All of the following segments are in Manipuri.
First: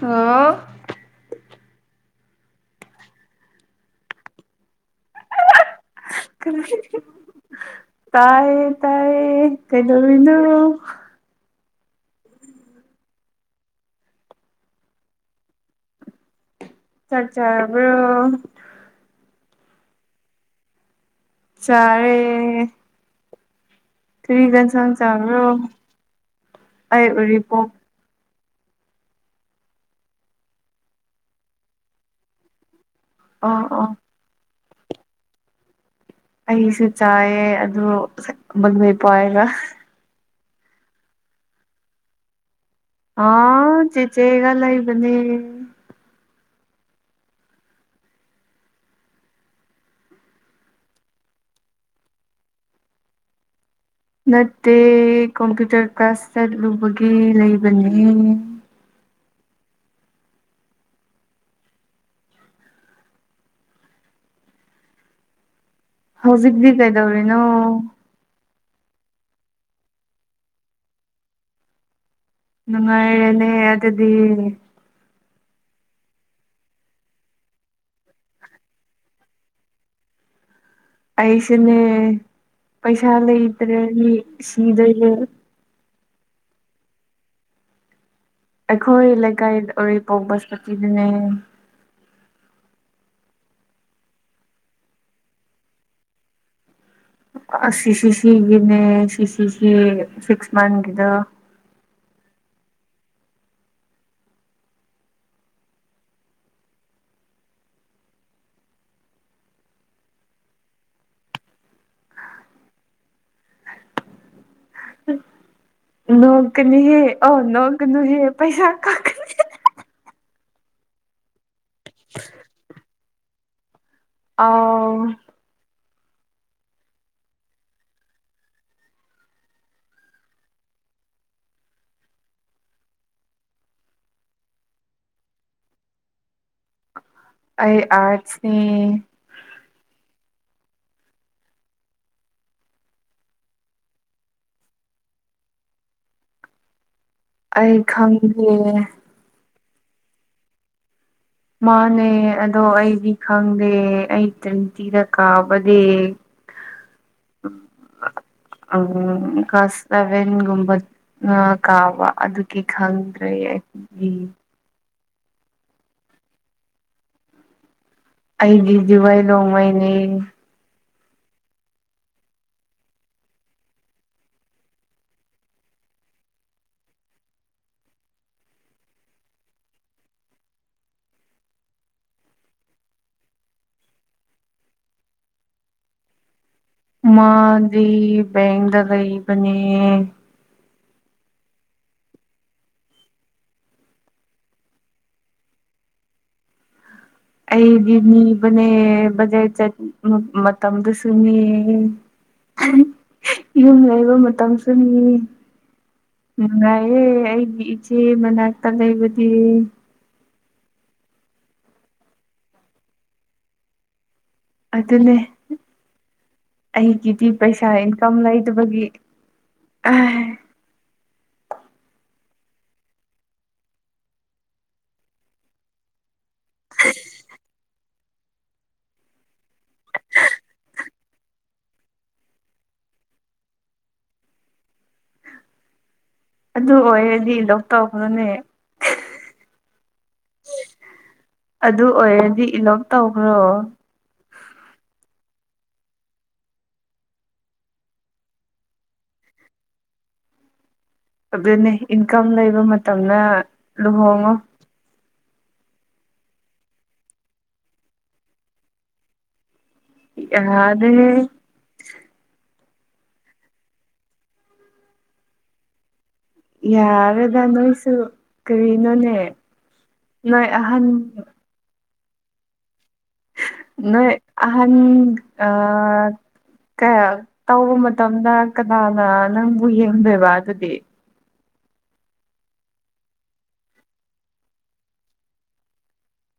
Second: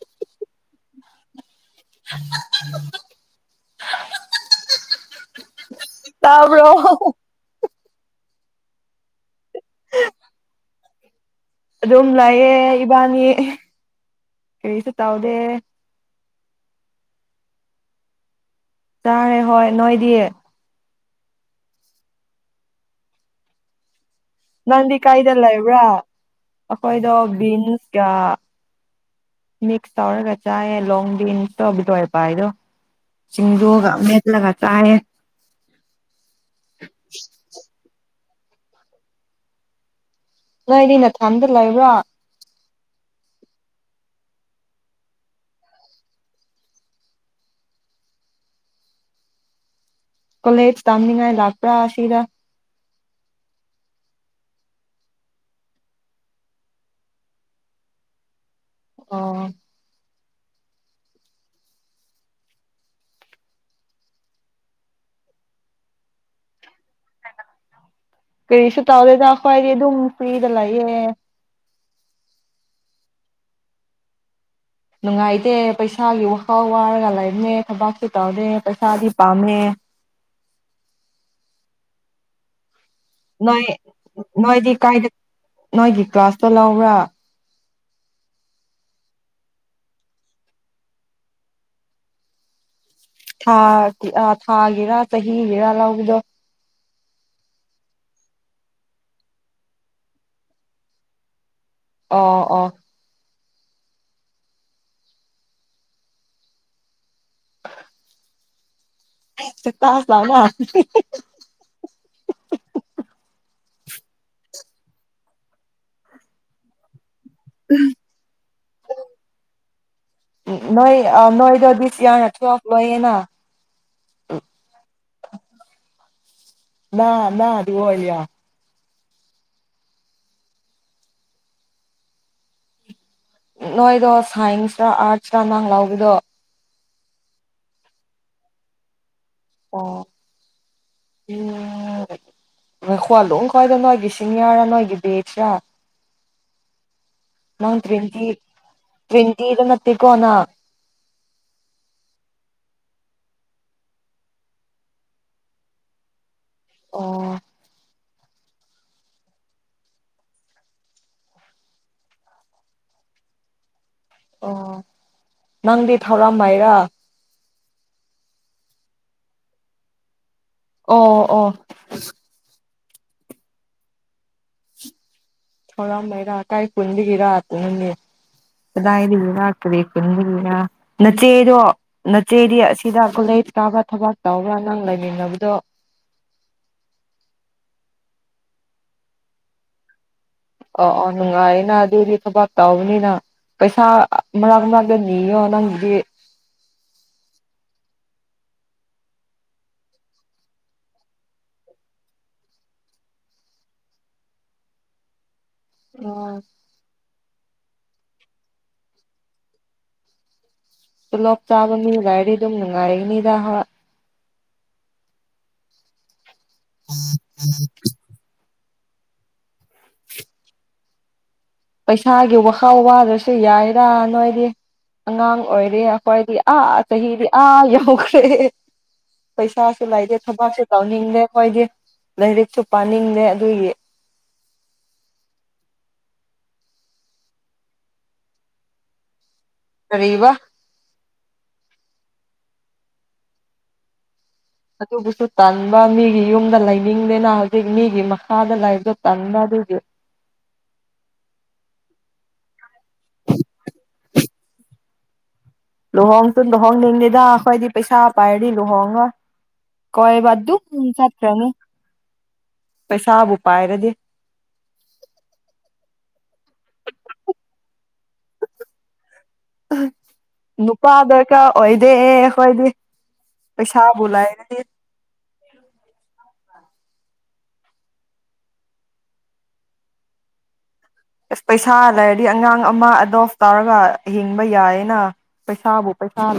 ꯍꯜꯂꯣ ꯑꯟꯏꯟꯇꯦꯜꯂꯤꯖꯦꯕꯜ ꯇꯥꯕ꯭ꯔꯣ ꯍꯍ ꯇꯥꯏꯌꯦ ꯇꯥꯏꯌꯦ ꯀꯩꯗꯧꯔꯤꯅꯣ ꯑꯗꯨꯝ ꯂꯩꯌꯦ ꯏꯕꯥꯅꯤ ꯑꯍꯦ ꯀꯔꯤꯁꯨ ꯇꯥꯎꯗꯦ ꯆꯥꯛ ꯆꯥꯔꯕ꯭ꯔꯣ ꯆꯥꯔꯦ ꯍꯣꯏ ꯅꯣꯏꯗꯤ ꯆꯥꯔꯦ ꯀꯔꯤ ꯌꯦꯟꯁꯥꯡ ꯅꯪꯗꯤ ꯀꯥꯏꯗ ꯆꯥꯕ꯭ꯔꯣ ꯂꯩꯕ꯭ꯔꯥ ꯑꯩ ꯑꯩꯈꯣꯏꯗꯣ ꯕꯤꯟ ꯎꯔꯤꯄꯣꯛ ꯀꯌꯥ ꯃꯤꯛꯁ ꯇꯧꯔꯒ ꯆꯥꯌꯦ ꯂꯣꯡꯕꯤꯟꯁꯇꯣ ꯕꯤꯗꯋꯥꯄꯥꯏꯗꯣ ꯑꯣ ꯑꯣ ꯁꯤꯡꯗꯨꯒ ꯃꯦꯠꯂꯒ ꯇꯥꯏꯌꯦ ꯑꯩꯁꯨ ꯆꯥꯏꯌꯦ ꯑꯗꯨ ꯕꯟꯗꯦꯄꯥꯏꯒ ꯅꯣꯏꯗꯤ ꯅꯊꯝꯗ ꯂꯩꯕ꯭ꯔꯥ ꯑ ꯆꯦꯆꯦꯒ ꯂꯏꯕꯅꯦ ꯀꯣꯂꯦꯖ ꯇꯝꯅꯤꯉꯥꯏ ꯂꯄ꯭ꯔꯥ ꯑꯁꯤꯁꯤꯔ ꯅꯠꯇꯦ ꯀꯝꯄ꯭ꯌꯨꯇꯔ ꯀ꯭ꯂꯥꯁ ꯆꯠꯂꯨꯕꯒꯤ ꯂꯩꯕꯅꯤ ꯑꯣ ꯍꯧꯖꯤꯒꯗꯒꯗꯧꯔꯤꯅꯣ ꯀꯔꯤꯁꯨ ꯇꯧꯔꯦꯗꯈ꯭ꯋꯥꯏꯗꯤ ꯑꯗꯨꯝ ꯐ꯭ꯔꯤꯗ ꯂꯥꯛꯑꯦ ꯅꯪꯦꯅꯦ ꯑꯗꯗꯤ ꯅꯨꯡꯉꯥꯏꯇꯦ ꯄꯩꯁꯥꯒꯤ ꯋꯥꯈꯥꯎ ꯋꯥꯔꯒ ꯂꯩꯔꯝꯃꯦ ꯊꯕꯛꯁꯨ ꯇꯧꯔꯦ ꯄꯩꯁꯥꯗꯤ ꯄꯥꯝꯃꯦ ꯑꯩꯏꯁꯅꯦ ꯄꯩꯁꯥꯑꯂ ꯅꯣꯏ ꯏꯗ꯭ꯔꯦꯅꯤ ꯅꯣꯏꯗꯤ ꯀꯥꯏꯗ ꯁꯤꯗꯒ ꯅꯣꯏꯒꯤ ꯀ꯭ꯂꯥꯁꯇ ꯂꯥꯎꯕ꯭ꯔꯥ ꯑꯩꯈꯣꯏ ꯂꯩꯀꯥꯏꯗ ꯎꯔꯤꯄꯣꯛ ꯕꯁꯄꯇꯤꯗꯨꯅꯦ ꯥ ꯊꯥꯒꯤꯦꯔꯥ ꯆꯍꯤꯒꯤꯦꯔꯥ ꯂꯧꯕꯗꯣ ꯁꯤꯁꯤꯁꯤꯒꯤꯅꯦ ꯁꯤꯁꯤꯁꯤ ꯁꯤꯛꯁ ꯃꯟꯊꯒꯤꯗ ꯑꯣ ꯑꯣ ꯁꯤꯠꯇ ꯁꯅꯥ ꯅꯣꯡꯀꯅꯤ ꯑ ꯅꯣꯡ ꯀ ꯅꯨꯨꯍꯌꯦ ꯄꯩꯁꯥ ꯀꯥꯅꯤ ꯅꯣꯏ ꯅꯣꯏꯗ ꯁ ꯌꯥꯆ ꯂꯏꯌꯦꯅ ꯑꯣ ꯅꯥꯅꯥ ꯑꯗꯨꯗꯤ ꯍ ꯅꯣꯏꯗꯣ ꯁꯥꯏꯟꯁꯇ ꯑꯥꯔꯠꯁꯇ ꯃꯥꯡ ꯂꯥꯎꯕꯗꯣ ꯑꯩ ꯑꯔꯠꯁꯅꯤ ꯑꯣ ꯈꯋꯥ ꯂꯨ ꯈꯋꯥꯗ ꯅꯣꯏꯒꯤ ꯁꯤꯅꯤꯌꯥ ꯅꯣꯏꯒꯤ ꯕꯦꯆ ꯑꯩ ꯈꯪꯗꯦ ꯇ ꯀꯣꯅ ꯃꯥꯅꯦ ꯑꯗꯣ ꯑꯩꯗꯤ ꯈꯪꯗꯦ ꯑꯩ ꯇ꯭ꯤꯟꯇꯤꯗ ꯀꯥꯕꯗꯤ ꯑꯣ ꯎꯝ ꯎꯝ ꯀꯥꯁꯕꯦꯟꯒꯨꯝꯕ ꯀꯥꯕ ꯑꯗꯨꯒꯤ ꯈꯪꯗ꯭ꯔꯦ ꯑꯣ ꯅꯪꯗꯤ ꯊꯧꯔꯝꯃꯥꯏꯔꯥ ꯑꯩꯗꯤꯗꯤꯋꯥꯏ ꯂꯣꯡꯃꯩꯅꯤ ꯑꯣ ꯑꯣ ꯊꯧꯔꯝ ꯃꯩꯔꯥ ꯀꯥꯏ ꯀꯨꯟꯗꯒꯤꯔꯥꯛꯄꯅꯅꯦ ꯀꯗꯥꯏꯗꯒꯤꯔ ꯀꯔꯤ ꯀꯨꯟꯗꯒꯤꯔ ꯅꯆꯦꯗꯣ ꯅꯆꯦꯗꯤ ꯑꯁꯤꯗ ꯀꯣꯂꯦꯖ ꯇꯥꯕ꯭ꯔ ꯊꯕꯛ ꯇꯕ꯭ꯔꯥ ꯅꯪ ꯂꯩꯃꯤꯟꯅꯕꯗꯣ ꯃꯥꯗꯤ ꯦꯡꯦꯡꯗꯔꯕꯅꯦ ꯑꯣ ꯑꯣ ꯅꯨꯡꯉꯥꯏꯅ ꯑꯗꯨꯗꯤ ꯊꯕꯛ ꯇꯕꯅꯤꯅ ꯄꯩꯁꯥ ꯃꯔꯛ ꯃꯔꯛꯇ ꯅꯤꯌꯣ ꯅꯪꯗꯤ ꯑꯩꯗꯤ ꯅꯤꯕꯅꯦ ꯕꯖꯔ ꯆꯠ ꯃꯇꯝꯗꯨꯁꯨꯅꯤ ꯌꯨꯝ ꯂꯩꯕ ꯃꯇꯝꯁꯨꯅꯤ ꯑꯥ ꯎ ꯑꯦꯦ ꯑꯩ ꯏꯆꯦ ꯃꯅꯦ ꯀ ꯂꯩꯕꯤ ꯇꯣꯂꯣꯞ ꯆꯥꯕ ꯃꯤꯒꯥꯏꯔꯗꯤ ꯑꯗꯨꯝ ꯅꯨꯡꯉꯥꯏꯒꯅꯤꯗ ꯍ ꯑꯗꯨꯅꯦ ꯑꯩ ꯀ ꯏ ꯇꯤ ꯄꯩꯁꯥ ꯏꯟꯀꯝ ꯂꯥꯏꯠꯕꯒꯤ ꯑ ꯄꯩꯁꯥꯒꯤ ꯋꯥꯈꯥꯎ ꯋꯥꯗ꯭ꯔꯁꯨ ꯌꯥꯏꯔꯥ ꯅꯣꯏꯗꯤ ꯑꯉꯥꯡ ꯑꯣꯏꯔꯦ ꯑꯩꯈꯣꯏꯗꯤ ꯑꯥ ꯆꯍꯤꯗꯤ ꯑꯥ ꯌꯎꯈ꯭ꯔꯦ ꯄꯩꯁꯥꯁꯨ ꯂꯩꯇꯦ ꯊꯕꯛꯁꯨ ꯇꯧꯅꯤꯡꯗꯦ ꯑꯩꯈꯣꯏꯗꯤ ꯂꯥꯏꯔꯤꯛꯁꯨ ꯄꯥꯅꯤꯡꯗꯦ ꯑꯗꯨꯒꯤ ꯑꯗꯨ ꯑꯣꯏꯔꯗꯤ ꯂꯧꯣꯛ ꯇꯧꯕꯗꯨꯅꯦ ꯀꯔꯤꯕ ꯑꯗꯨ ꯑꯣꯏꯔꯗꯤ ꯏꯂꯣꯞ ꯇꯧꯈ꯭ꯔꯣ ꯑꯗꯨꯕꯨꯁꯨ ꯇꯥꯟꯕ ꯃꯤꯒꯤ ꯌꯨꯝꯗ ꯂꯩꯅꯤꯡꯗꯦꯅ ꯍꯧꯖꯤꯛ ꯃꯤꯒꯤ ꯃꯈꯥꯗ ꯂꯥꯏꯕꯗ ꯇꯟꯕ ꯑꯗꯨꯒꯤ ꯑꯗꯨꯅꯦ ꯏꯟꯀꯝ ꯂꯩꯕ ꯃꯇꯝꯅ ꯂꯨꯍꯣꯡꯉꯣ ꯂꯨꯍꯣꯡ ꯇ ꯂꯨꯍꯣꯡꯅꯤꯡꯅꯤꯦꯗ ꯑꯩꯈꯣꯏꯗꯤ ꯄꯩꯁꯥ ꯄꯥꯏꯔꯗꯤ ꯂꯨꯍꯣꯡꯉ ꯀꯣꯏꯕꯗꯨ ꯌꯥꯔꯦ ꯁꯥꯇ꯭ꯔꯃꯨ ꯄꯩꯁꯥꯕꯨ ꯄꯥꯏꯔꯗꯤꯦ ꯌꯥꯔꯦꯗ ꯅꯣꯏꯁꯨ ꯀꯔꯤꯅꯣꯅꯦ ꯅꯣꯏ ꯑꯍꯟ ꯗ ꯍꯣꯏꯗꯤ ꯅꯣꯏ ꯑꯍꯥꯟ ꯀꯌꯥ ꯇꯧꯕ ꯃꯇꯝꯗ ꯀꯅꯥꯅ ꯅꯪꯕꯨ ꯌꯦꯡꯗꯣꯏꯕ ꯑꯗꯨꯗꯤ ꯑꯁ ꯄꯩꯁꯥ ꯂꯩꯔꯗꯤ ꯑꯉꯥꯡ ꯑꯃ ꯑꯦꯗꯣꯞ ꯇꯧꯔꯒ ꯍꯤꯡꯕ ꯌꯥꯏꯌꯦꯅ ꯄꯩꯁꯥꯕꯨ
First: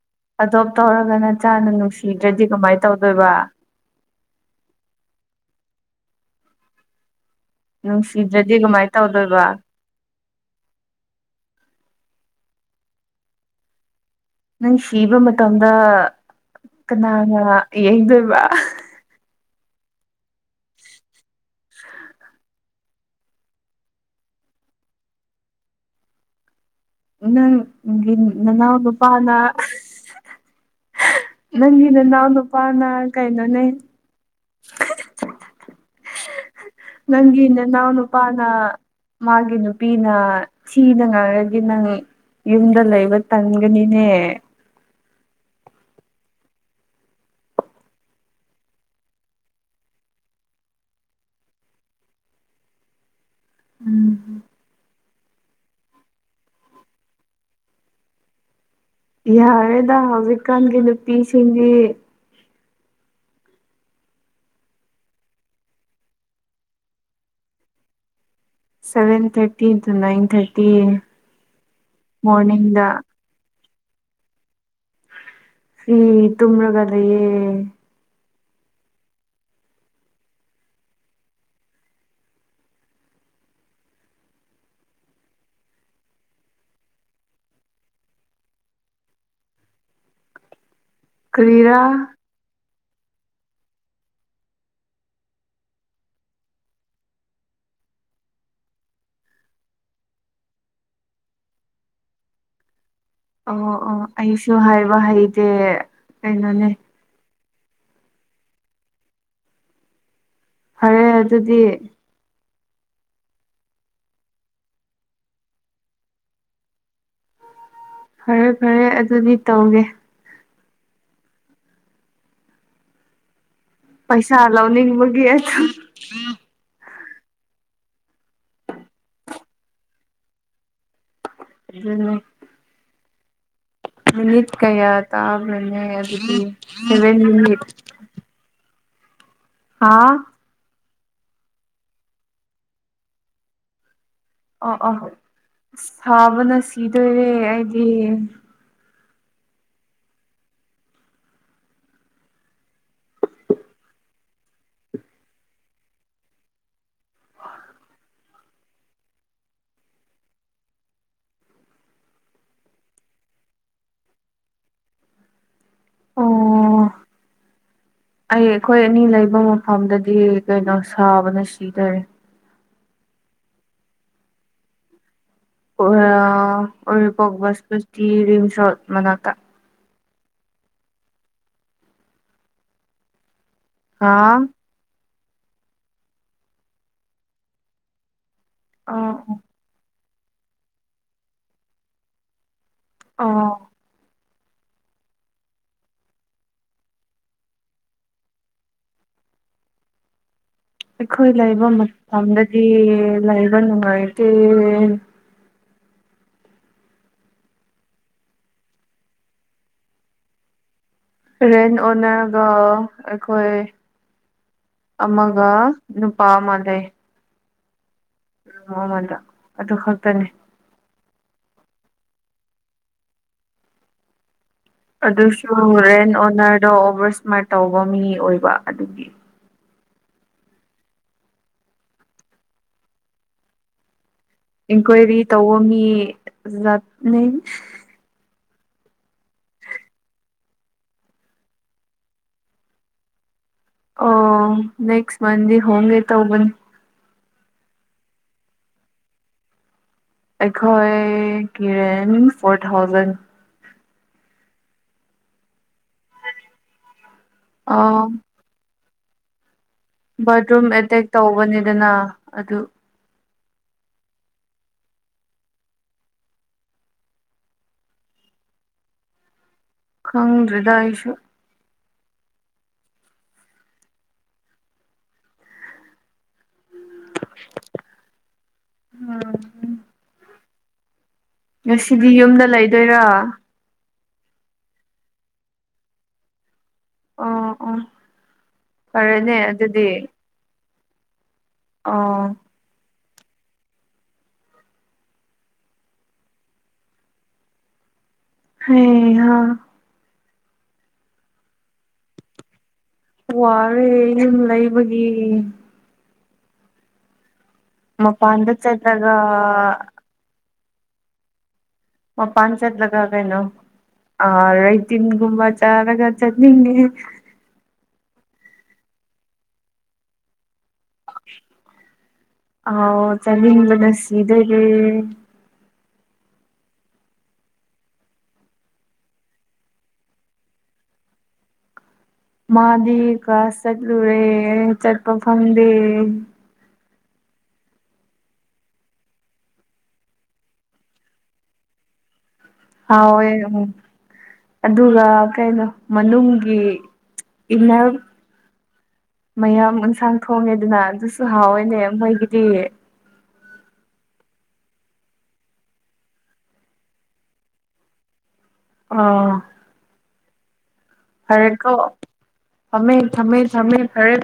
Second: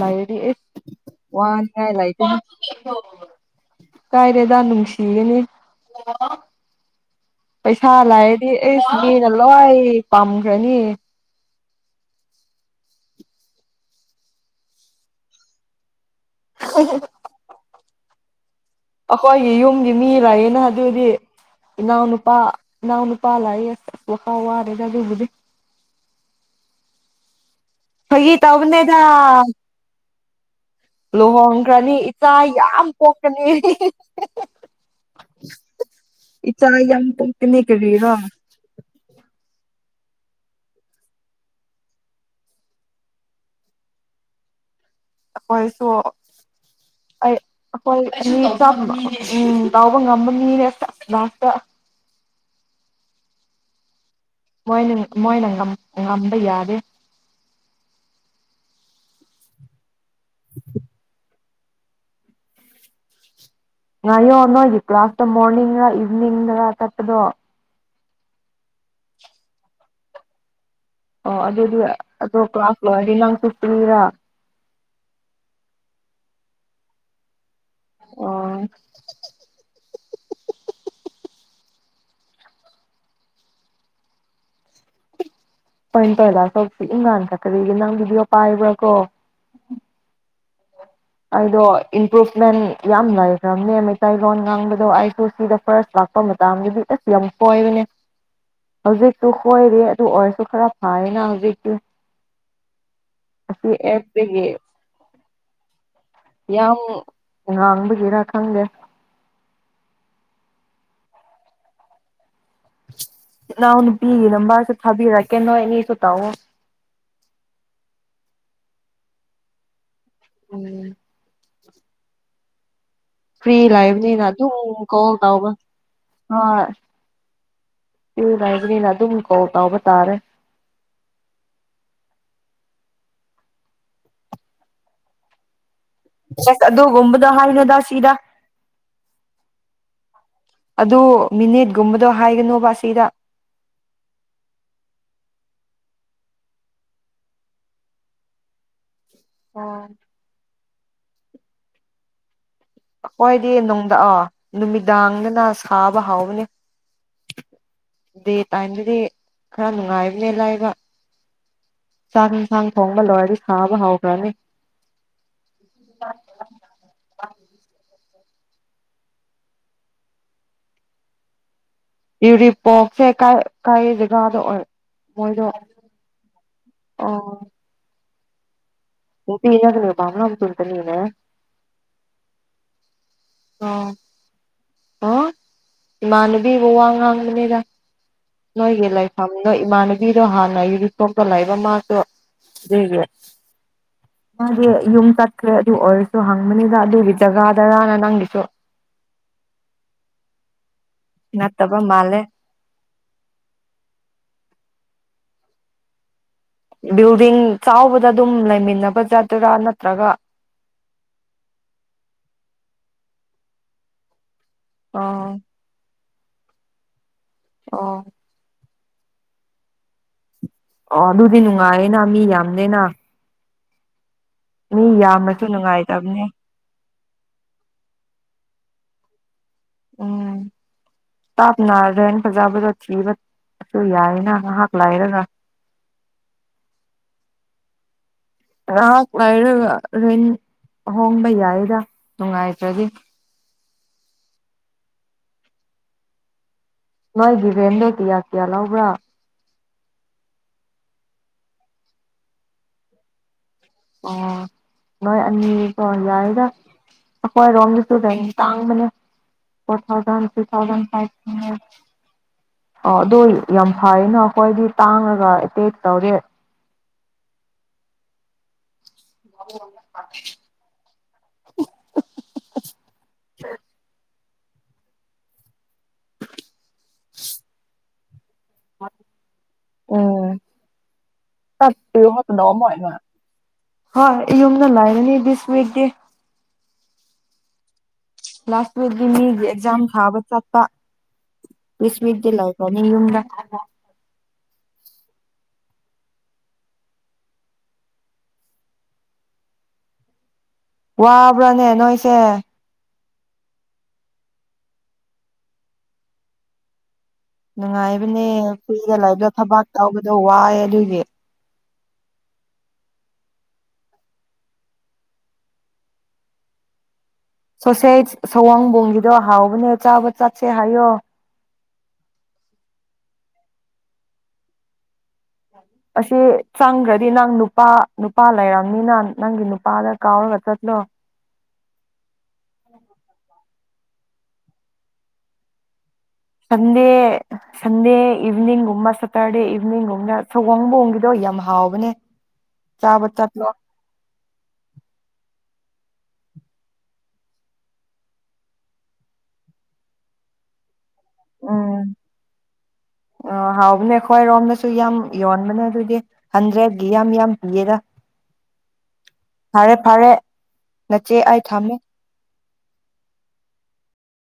ꯂꯩꯔꯗꯤ ꯏꯁ ꯑꯗꯣꯞ ꯇꯧꯔꯒ ꯅ ꯆꯥꯅ ꯋꯥꯅꯤꯡꯉꯥꯏ ꯅꯨꯡꯁꯤꯗ꯭ꯔꯗꯤ ꯀꯃꯥꯏꯅ ꯇꯧꯗꯣꯏꯕ ꯇꯥꯏꯔꯦꯗꯅꯅꯨꯡꯁꯤꯒꯅꯤ ꯄꯩꯁꯥ ꯂꯥꯛꯑꯗꯤ ꯅꯨꯡꯁꯤꯗ꯭ꯔꯗꯤ ꯑꯩ ꯀꯃꯥꯏꯅ ꯁꯤ ꯃꯤꯅ ꯇꯧꯗꯣꯏꯕ ꯂꯣꯏ ꯄꯥꯝꯈ꯭ꯔꯅꯤ ꯅꯪ ꯁꯤꯕ ꯃꯇꯝꯗ ꯀꯅꯥ ꯌꯦꯩꯗꯣꯏꯕ ꯑꯩꯈꯣꯏꯒꯤ ꯌꯨꯝꯒꯤ ꯃꯤ ꯂꯑ ꯗꯤ ꯍꯧꯗꯤ ꯏ ꯅꯅꯥꯎꯅ ꯄꯥ ꯏꯅꯥꯎꯅ ꯄꯥ ꯂꯥꯛ ꯂ ꯍꯥꯥꯎ ꯋꯥꯔꯦ ꯑꯗꯨꯕꯨꯗꯤ ꯎꯪ ꯒꯤ ꯐꯥꯒꯤ ꯅꯅꯥꯒ ꯇꯧꯕꯅꯦꯗ ꯄꯅ ꯂꯨꯍꯣꯡꯈ꯭ꯔꯅꯤ ꯏꯆꯥ ꯅꯨꯄꯥꯅ ꯌꯥꯝ ꯄꯣꯛꯀꯅꯤ ꯀꯩꯅꯣꯅꯦ ꯏꯆꯥ ꯌꯥꯝ ꯅꯪꯒꯤ ꯄꯣꯛꯀꯅꯤ ꯅꯅꯥꯎ ꯀꯔꯤꯔꯣ ꯅꯨꯄꯥꯅ ꯃꯥꯒꯤ ꯅꯨꯄꯤꯅ ꯁꯤꯅ ꯉꯥꯏꯔꯗꯤ ꯅꯪ ꯌꯨꯝꯗ ꯂꯩꯕ ꯇꯟꯒꯅꯤꯅꯦ ꯑꯩꯈꯣꯏꯁꯨ ꯑꯩ ꯑꯩꯈꯣꯏ ꯃꯤ ꯂꯥꯎꯕ ꯉꯝꯕꯅꯤꯅꯦ ꯂꯥꯁꯇ ꯎꯝ ꯃꯣꯏꯅ ꯃꯣꯏꯅ ꯉꯝꯕ ꯌꯥꯗꯦ ꯌꯥꯗ ꯄ ꯁꯤ ꯅ ꯌꯣꯅꯣ ꯀ꯭ꯂꯥꯁꯇ ꯃꯣꯔꯅꯤꯡ ꯔ ꯏꯚꯅꯤꯡ ꯔ ꯀꯠꯇꯗꯣ ꯁꯚꯦꯟ ꯊꯔꯇꯤ ꯅꯏꯟ ꯊꯔꯇꯤ ꯑꯣ ꯑꯗꯨꯗ ꯑꯗꯨꯣ ꯃꯣꯔꯅꯤꯡꯗ ꯀ꯭ꯂꯥꯁ ꯂꯪꯁꯨ ꯇꯔ ꯐ ꯇꯨꯃ꯭ꯔꯒ ꯂꯩꯌꯦ ꯑꯣ ꯄꯣꯏ ꯄꯂ ꯁꯁꯤ ꯏꯪꯒꯥꯥꯟ ꯈꯛ ꯀꯔꯤꯒꯦ ꯅꯪꯒꯤꯗꯤ ꯄꯥꯏꯕ꯭ꯔꯥ ꯀꯣ ꯑꯣ ꯀꯔꯤꯔꯥ ꯏꯝꯄ꯭ꯔꯨꯚꯃꯦꯟ ꯌꯥꯝ ꯂꯩꯥꯏꯈ꯭ꯔꯕꯅꯦ ꯃꯩꯇꯩꯂꯣꯟ ꯉꯥꯡꯕꯗꯣ ꯑꯩꯁꯨ ꯁꯤꯗ ꯐꯥꯔꯁ ꯂꯥꯛꯄ ꯃꯇꯝꯗꯗꯤ ꯑꯁ ꯌꯥꯝ ꯀꯣꯏꯕꯅꯦ ꯍꯧꯖꯤꯛꯇꯨ ꯈꯣꯏꯔꯦ ꯑꯗꯨ ꯑꯣꯏꯔꯁꯨ ꯈꯔ ꯐꯌꯦꯅ ꯍꯧꯖꯤꯛꯇꯤ ꯑꯁꯤ ꯑꯣ ꯑꯣ ꯑꯩꯁꯨ ꯍꯥꯏꯕ ꯍꯩꯇꯦ ꯀꯩꯅꯣꯅꯦ ꯌꯥꯎ ꯉꯥꯡꯕꯒꯤꯔ ꯈꯪꯗꯦ ꯐꯔꯦ ꯑꯗꯨꯗꯤ ꯏ ꯅꯅꯥꯎ ꯅꯨꯄꯤꯒꯤ ꯅꯨ ꯃꯥꯁꯨ ꯊꯥꯕꯤꯔꯛꯀꯦ ꯅꯣꯏ ꯑꯅꯤꯁꯨ ꯇꯧꯑꯣ ꯐꯔꯦ ꯐꯔꯦ ꯑꯗꯨꯗꯤ ꯇꯧꯒꯦ ꯎꯝ ꯐ꯭ꯔꯤ ꯂꯩꯕꯅꯤꯅ ꯄꯩꯁꯥ ꯑꯗꯨꯝ ꯀꯣꯜ ꯂꯧꯅꯤꯡꯕꯒꯤ ꯇꯧꯕ ꯑꯗꯨ ꯍꯣꯏ ꯏ ꯂꯕꯅꯤꯅ ꯑꯗꯨꯝ ꯀꯣꯜ ꯇꯥꯎꯕ ꯇꯥꯔꯦ [unintelligible] ꯃꯤꯅꯤꯠ ꯀꯩꯌꯥ ꯇꯕ ꯑꯗꯨꯗꯤ ꯑꯁ ꯁꯦꯕꯦꯟ ꯑꯗꯨꯒꯨꯝꯕꯗꯣ ꯃꯤꯅꯤꯠ ꯍꯥꯏꯅꯨꯗ ꯁꯤꯗ ꯍꯥꯥ ꯑꯗꯨ ꯃꯤꯅꯤꯠꯒꯨꯝꯕꯗꯣ ꯍꯥꯏꯒꯅꯣꯕ ꯑꯁꯤꯗ ꯑ ꯑ ꯑ ꯁꯥꯕꯅ ꯁꯤꯗꯣꯏꯔꯦ ꯑꯩꯗꯤ ꯑꯣ ꯍꯣꯏꯗꯤ ꯅꯨꯡꯗꯥ ꯅꯨꯃꯤꯗꯥꯡꯗꯅ ꯁꯥꯕ ꯍꯥꯎꯕꯅꯦ ꯗꯦ ꯇꯥꯏꯝꯗꯗꯤ ꯈꯔ ꯅꯨꯡꯉꯥꯏꯕꯅꯦ ꯂꯥꯏꯕ ꯆꯥꯛ ꯌꯦꯟꯁꯥꯡ ꯊꯣꯡꯕ ꯂꯣꯏꯔꯗꯤ ꯁꯥꯕ ꯍꯧꯈ꯭ꯔꯅꯤ ꯑꯣ [unintelligible] ꯑꯩ ꯑꯩꯈꯣꯏ ꯑꯅꯤ ꯂꯩꯕ ꯃꯐꯝꯗꯗꯤ ꯀꯩꯅꯣ ꯁꯥꯕꯅ ꯁꯤꯇꯥꯔꯦ ꯄꯁꯦ ꯀ ꯀꯔꯤ ꯖꯒꯥꯗ ꯑꯣꯏ ꯑꯣ ꯑꯣꯏ ꯄꯣꯛꯁ ꯇꯤꯔꯤꯝꯁꯠ [unintelligible] [unintelligible] ꯍꯥꯥ ꯑ ꯏꯃꯥꯟꯅꯕꯤꯕꯨ ꯋꯥ ꯉꯥꯡꯕꯅꯤꯗ ꯅꯣꯏꯒꯦ ꯂꯩꯥꯏ ꯑꯣ ꯐꯝꯗꯥ ꯏꯃꯥꯟ ꯕꯤꯔꯣ ꯍꯥꯟꯅ ꯌꯨꯅꯤꯐꯣꯔꯝꯗ ꯂꯩꯏꯕ ꯃꯥꯗꯣ ꯑꯟꯏꯟꯇꯦꯜꯂꯤꯖꯦꯕꯜ ꯑꯣ ꯅꯪꯗꯤ ꯌꯨꯝ ꯆꯠꯈ꯭ꯔꯦ ꯑꯗꯨ ꯑꯣꯏꯔꯁꯨ ꯍꯪꯕꯅꯤꯗ ꯑꯗꯨꯒꯤ ꯖꯒꯥꯗꯔꯅ ꯅꯪꯒꯤ ꯗꯣ ꯑꯩꯈꯣꯏ ꯂꯩꯕ ꯃꯇꯝꯗꯗꯤ ꯂꯩꯕ ꯅꯨꯡꯉꯥꯏꯇꯦ ꯕꯤꯜꯗꯤꯡ ꯆꯥꯎꯕꯗ ꯑꯗꯨꯝ ꯂꯩꯃꯤꯟꯅꯕ ꯖꯥꯠꯇꯨꯔꯥ ꯅꯠꯇ꯭ꯔꯒ ꯔꯦꯟ ꯑꯣꯏꯅꯒ ꯑꯩꯈꯣꯏ ꯑꯥ ꯑꯃꯒ ꯅꯨꯄꯥ ꯃꯥꯟꯗꯦ ꯑꯣ ꯑꯃꯗ ꯑꯗꯨ ꯈꯛꯇꯅꯦ ꯑꯣ ꯑꯗꯨꯗꯤ ꯅꯨꯡꯉꯥꯏꯌꯦꯅ ꯃꯤ ꯌꯥꯝꯅꯦꯅ ꯑꯗꯨꯁꯨ ꯔꯦꯟ ꯅꯨꯡꯉꯥꯏꯇꯕꯅꯦ ꯑꯣꯅꯔꯗꯣ ꯑꯣꯚꯔ ꯏꯁꯃꯥꯔꯠ ꯇꯧꯕ ꯃꯤ ꯑꯣꯏꯕ ꯑꯗꯨꯒꯤ ꯎꯝ ꯇꯥꯞꯅ ꯔꯦꯟꯇ ꯐꯖꯥꯕꯗ ꯊꯤꯕꯁꯨ ꯌꯥꯏꯌꯦ ꯏꯟꯀ꯭ꯋꯥꯏꯔꯤ ꯇꯧ ꯃꯤ ꯅꯠꯅꯤ ꯉꯍꯥꯛ ꯂꯩꯔꯒ ꯔꯦꯟꯇ ꯍꯣꯡꯕ ꯌꯥꯏꯗ ꯅꯨꯡꯉꯥꯏꯇ꯭ꯔꯗꯤ ꯑꯣ ꯅꯦꯛꯁ ꯃꯟꯗꯩ ꯍꯣꯡꯅꯦ ꯇꯧꯕꯅꯤ ꯅꯣꯏꯒꯤ ꯔꯦꯟꯗꯣ ꯀꯤꯌꯥ ꯀꯌꯥ ꯂꯧꯕ꯭ꯔꯥ ꯑꯩꯈꯣꯏ ꯀ꯭ꯂꯦꯃꯤꯡꯁ ꯐꯣꯔ ꯊꯥꯎꯖꯟ ꯑꯣ ꯅꯣꯏ ꯑꯅꯤ ꯑꯣ ꯌꯥꯔꯤꯗ ꯑꯩꯈꯣꯏꯔꯣꯝꯒꯤ ꯑꯥ ꯇꯨꯗ ꯇꯥꯡꯕꯅꯦ ꯕꯥꯠꯔꯨꯝ ꯑꯦꯇꯦꯛ ꯇꯧꯕꯅꯤꯗꯅ ꯑꯗꯨ ꯑꯟꯏꯟꯇꯦꯜꯂꯤꯖꯦꯕꯜ ꯌꯥꯝ ꯐꯩꯅ ꯑꯩꯈꯣꯏꯗꯤ ꯇꯥꯡꯉꯒ ꯑꯦꯇꯦꯛ ꯇꯧꯗꯦ ꯈꯪꯗꯔꯤꯗꯥ ꯑꯩꯁꯨ ꯍꯍꯍꯍ ꯑꯟꯑꯣꯗꯤꯕꯜ ꯎꯝ ꯍꯥꯑ ꯉꯁꯤꯗꯤ ꯆꯠꯄꯤꯌꯨ ꯌꯨꯝꯗ ꯂꯩꯗꯣꯏꯔꯣ ꯍꯣꯏ ꯌꯨꯝꯗ ꯂꯥꯏꯔꯅꯤ ꯕꯤꯁ ꯋꯤꯛꯇꯤ ꯑꯣ ꯑꯣ ꯂꯥꯁ ꯋꯤꯛꯗꯤ ꯐꯔꯦꯅꯦ ꯃꯤꯒꯤ ꯑꯦꯛꯖꯥꯝ ꯑꯗꯨꯗꯤ ꯊꯥꯕ ꯆꯠꯄ ꯗꯤꯁ ꯋꯤꯛꯇꯤ ꯑꯣ ꯂꯩꯒꯅꯤ ꯌꯨꯝꯗ ꯑꯟꯏꯟꯇꯦꯜꯂꯤꯖꯦꯕꯜ ꯍꯩꯍꯥ ꯋꯥꯕ꯭ꯔꯥꯅꯦ ꯅꯣꯏꯁꯦ ꯋꯥꯔꯦ ꯌꯨꯝ ꯂꯩꯕꯒꯤ ꯅꯨꯡꯉꯥꯏꯕꯅꯦ ꯃꯄꯥꯟꯗ ꯐ꯭ꯔꯤꯗ ꯆꯠꯂꯒ ꯂꯥꯏꯕꯇꯣ ꯊꯕꯛ ꯇꯧꯕꯗꯣ ꯋꯥꯏꯌꯦ ꯑꯗꯨꯒꯤ ꯃꯄꯥꯟ ꯆꯠꯂꯒ ꯀꯩꯅꯣ ꯑ ꯔꯥꯏꯇꯤꯟꯒꯨꯝꯕ ꯆꯥꯔꯒ ꯆꯠꯅꯤꯡꯉꯦ ꯁꯣꯁꯦꯁ ꯁꯥꯋꯣꯝꯕꯣꯡꯒꯤꯗꯣ ꯍꯥꯎꯕꯅꯦ ꯆꯥꯕ ꯆ ꯁꯦ ꯍꯥꯏꯌꯣ ꯍꯥꯎ ꯆꯥꯅꯤꯡꯕꯅ ꯁꯤꯗꯣꯔꯦ ꯑꯁꯤ ꯆꯪꯒꯔ꯭ꯗꯤ ꯅꯪ ꯅꯨꯄꯥ ꯅꯨꯄꯥ ꯂꯩꯔꯝꯅꯤꯅ ꯅꯪꯒꯤ ꯅꯨꯄꯥꯗ ꯀꯥꯎꯔꯒ ꯆꯠꯂꯣ ꯃꯥꯗꯤ ꯒꯥꯁ ꯆꯠꯂꯨꯔꯦ ꯆꯠꯄ ꯐꯪꯗꯦ ꯁꯟꯗꯦ ꯁꯟꯗꯦ ꯏꯚꯤꯅꯤꯡꯒꯨꯝꯕ ꯁꯦꯇꯔꯗꯦ ꯏꯚꯤꯅꯤꯡꯒꯨꯝꯕꯅ ꯁꯋꯣꯝꯕꯣꯡꯒꯤꯗꯣ ꯌꯥꯝ ꯍꯥꯎꯕꯅꯦ ꯆꯥꯕ ꯍꯥꯎꯋꯦ ꯆꯠꯂꯣ ꯑꯗꯨꯒ ꯀꯩꯅꯣ ꯃꯅꯨꯡꯒꯤ ꯏꯟꯅꯔ ꯃꯌꯥꯝ ꯑꯦꯟꯁꯥꯡ ꯊꯣꯡꯉꯦꯗꯅꯥ ꯑꯗꯨꯅ ꯎꯝ ꯍꯥꯎꯋꯦꯅꯦ ꯃꯣꯏꯒꯤꯗꯤ ꯁꯨ ꯌꯥꯝ ꯌꯣꯟꯕꯅ ꯑꯗꯨꯗꯤ ꯍꯟꯗ꯭ꯔꯦꯠꯀꯤ ꯌꯥꯝ ꯌꯥꯝ ꯄꯤꯔꯒ ꯑꯥ ꯐꯔꯦ ꯐꯔꯦ ꯅꯆꯦ ꯑꯩ ꯊꯝꯃꯦ ꯐꯔꯦꯀꯣ ꯊꯝꯃꯦ ꯊꯝꯃꯦ ꯊꯝꯃꯦ ꯐꯔꯦ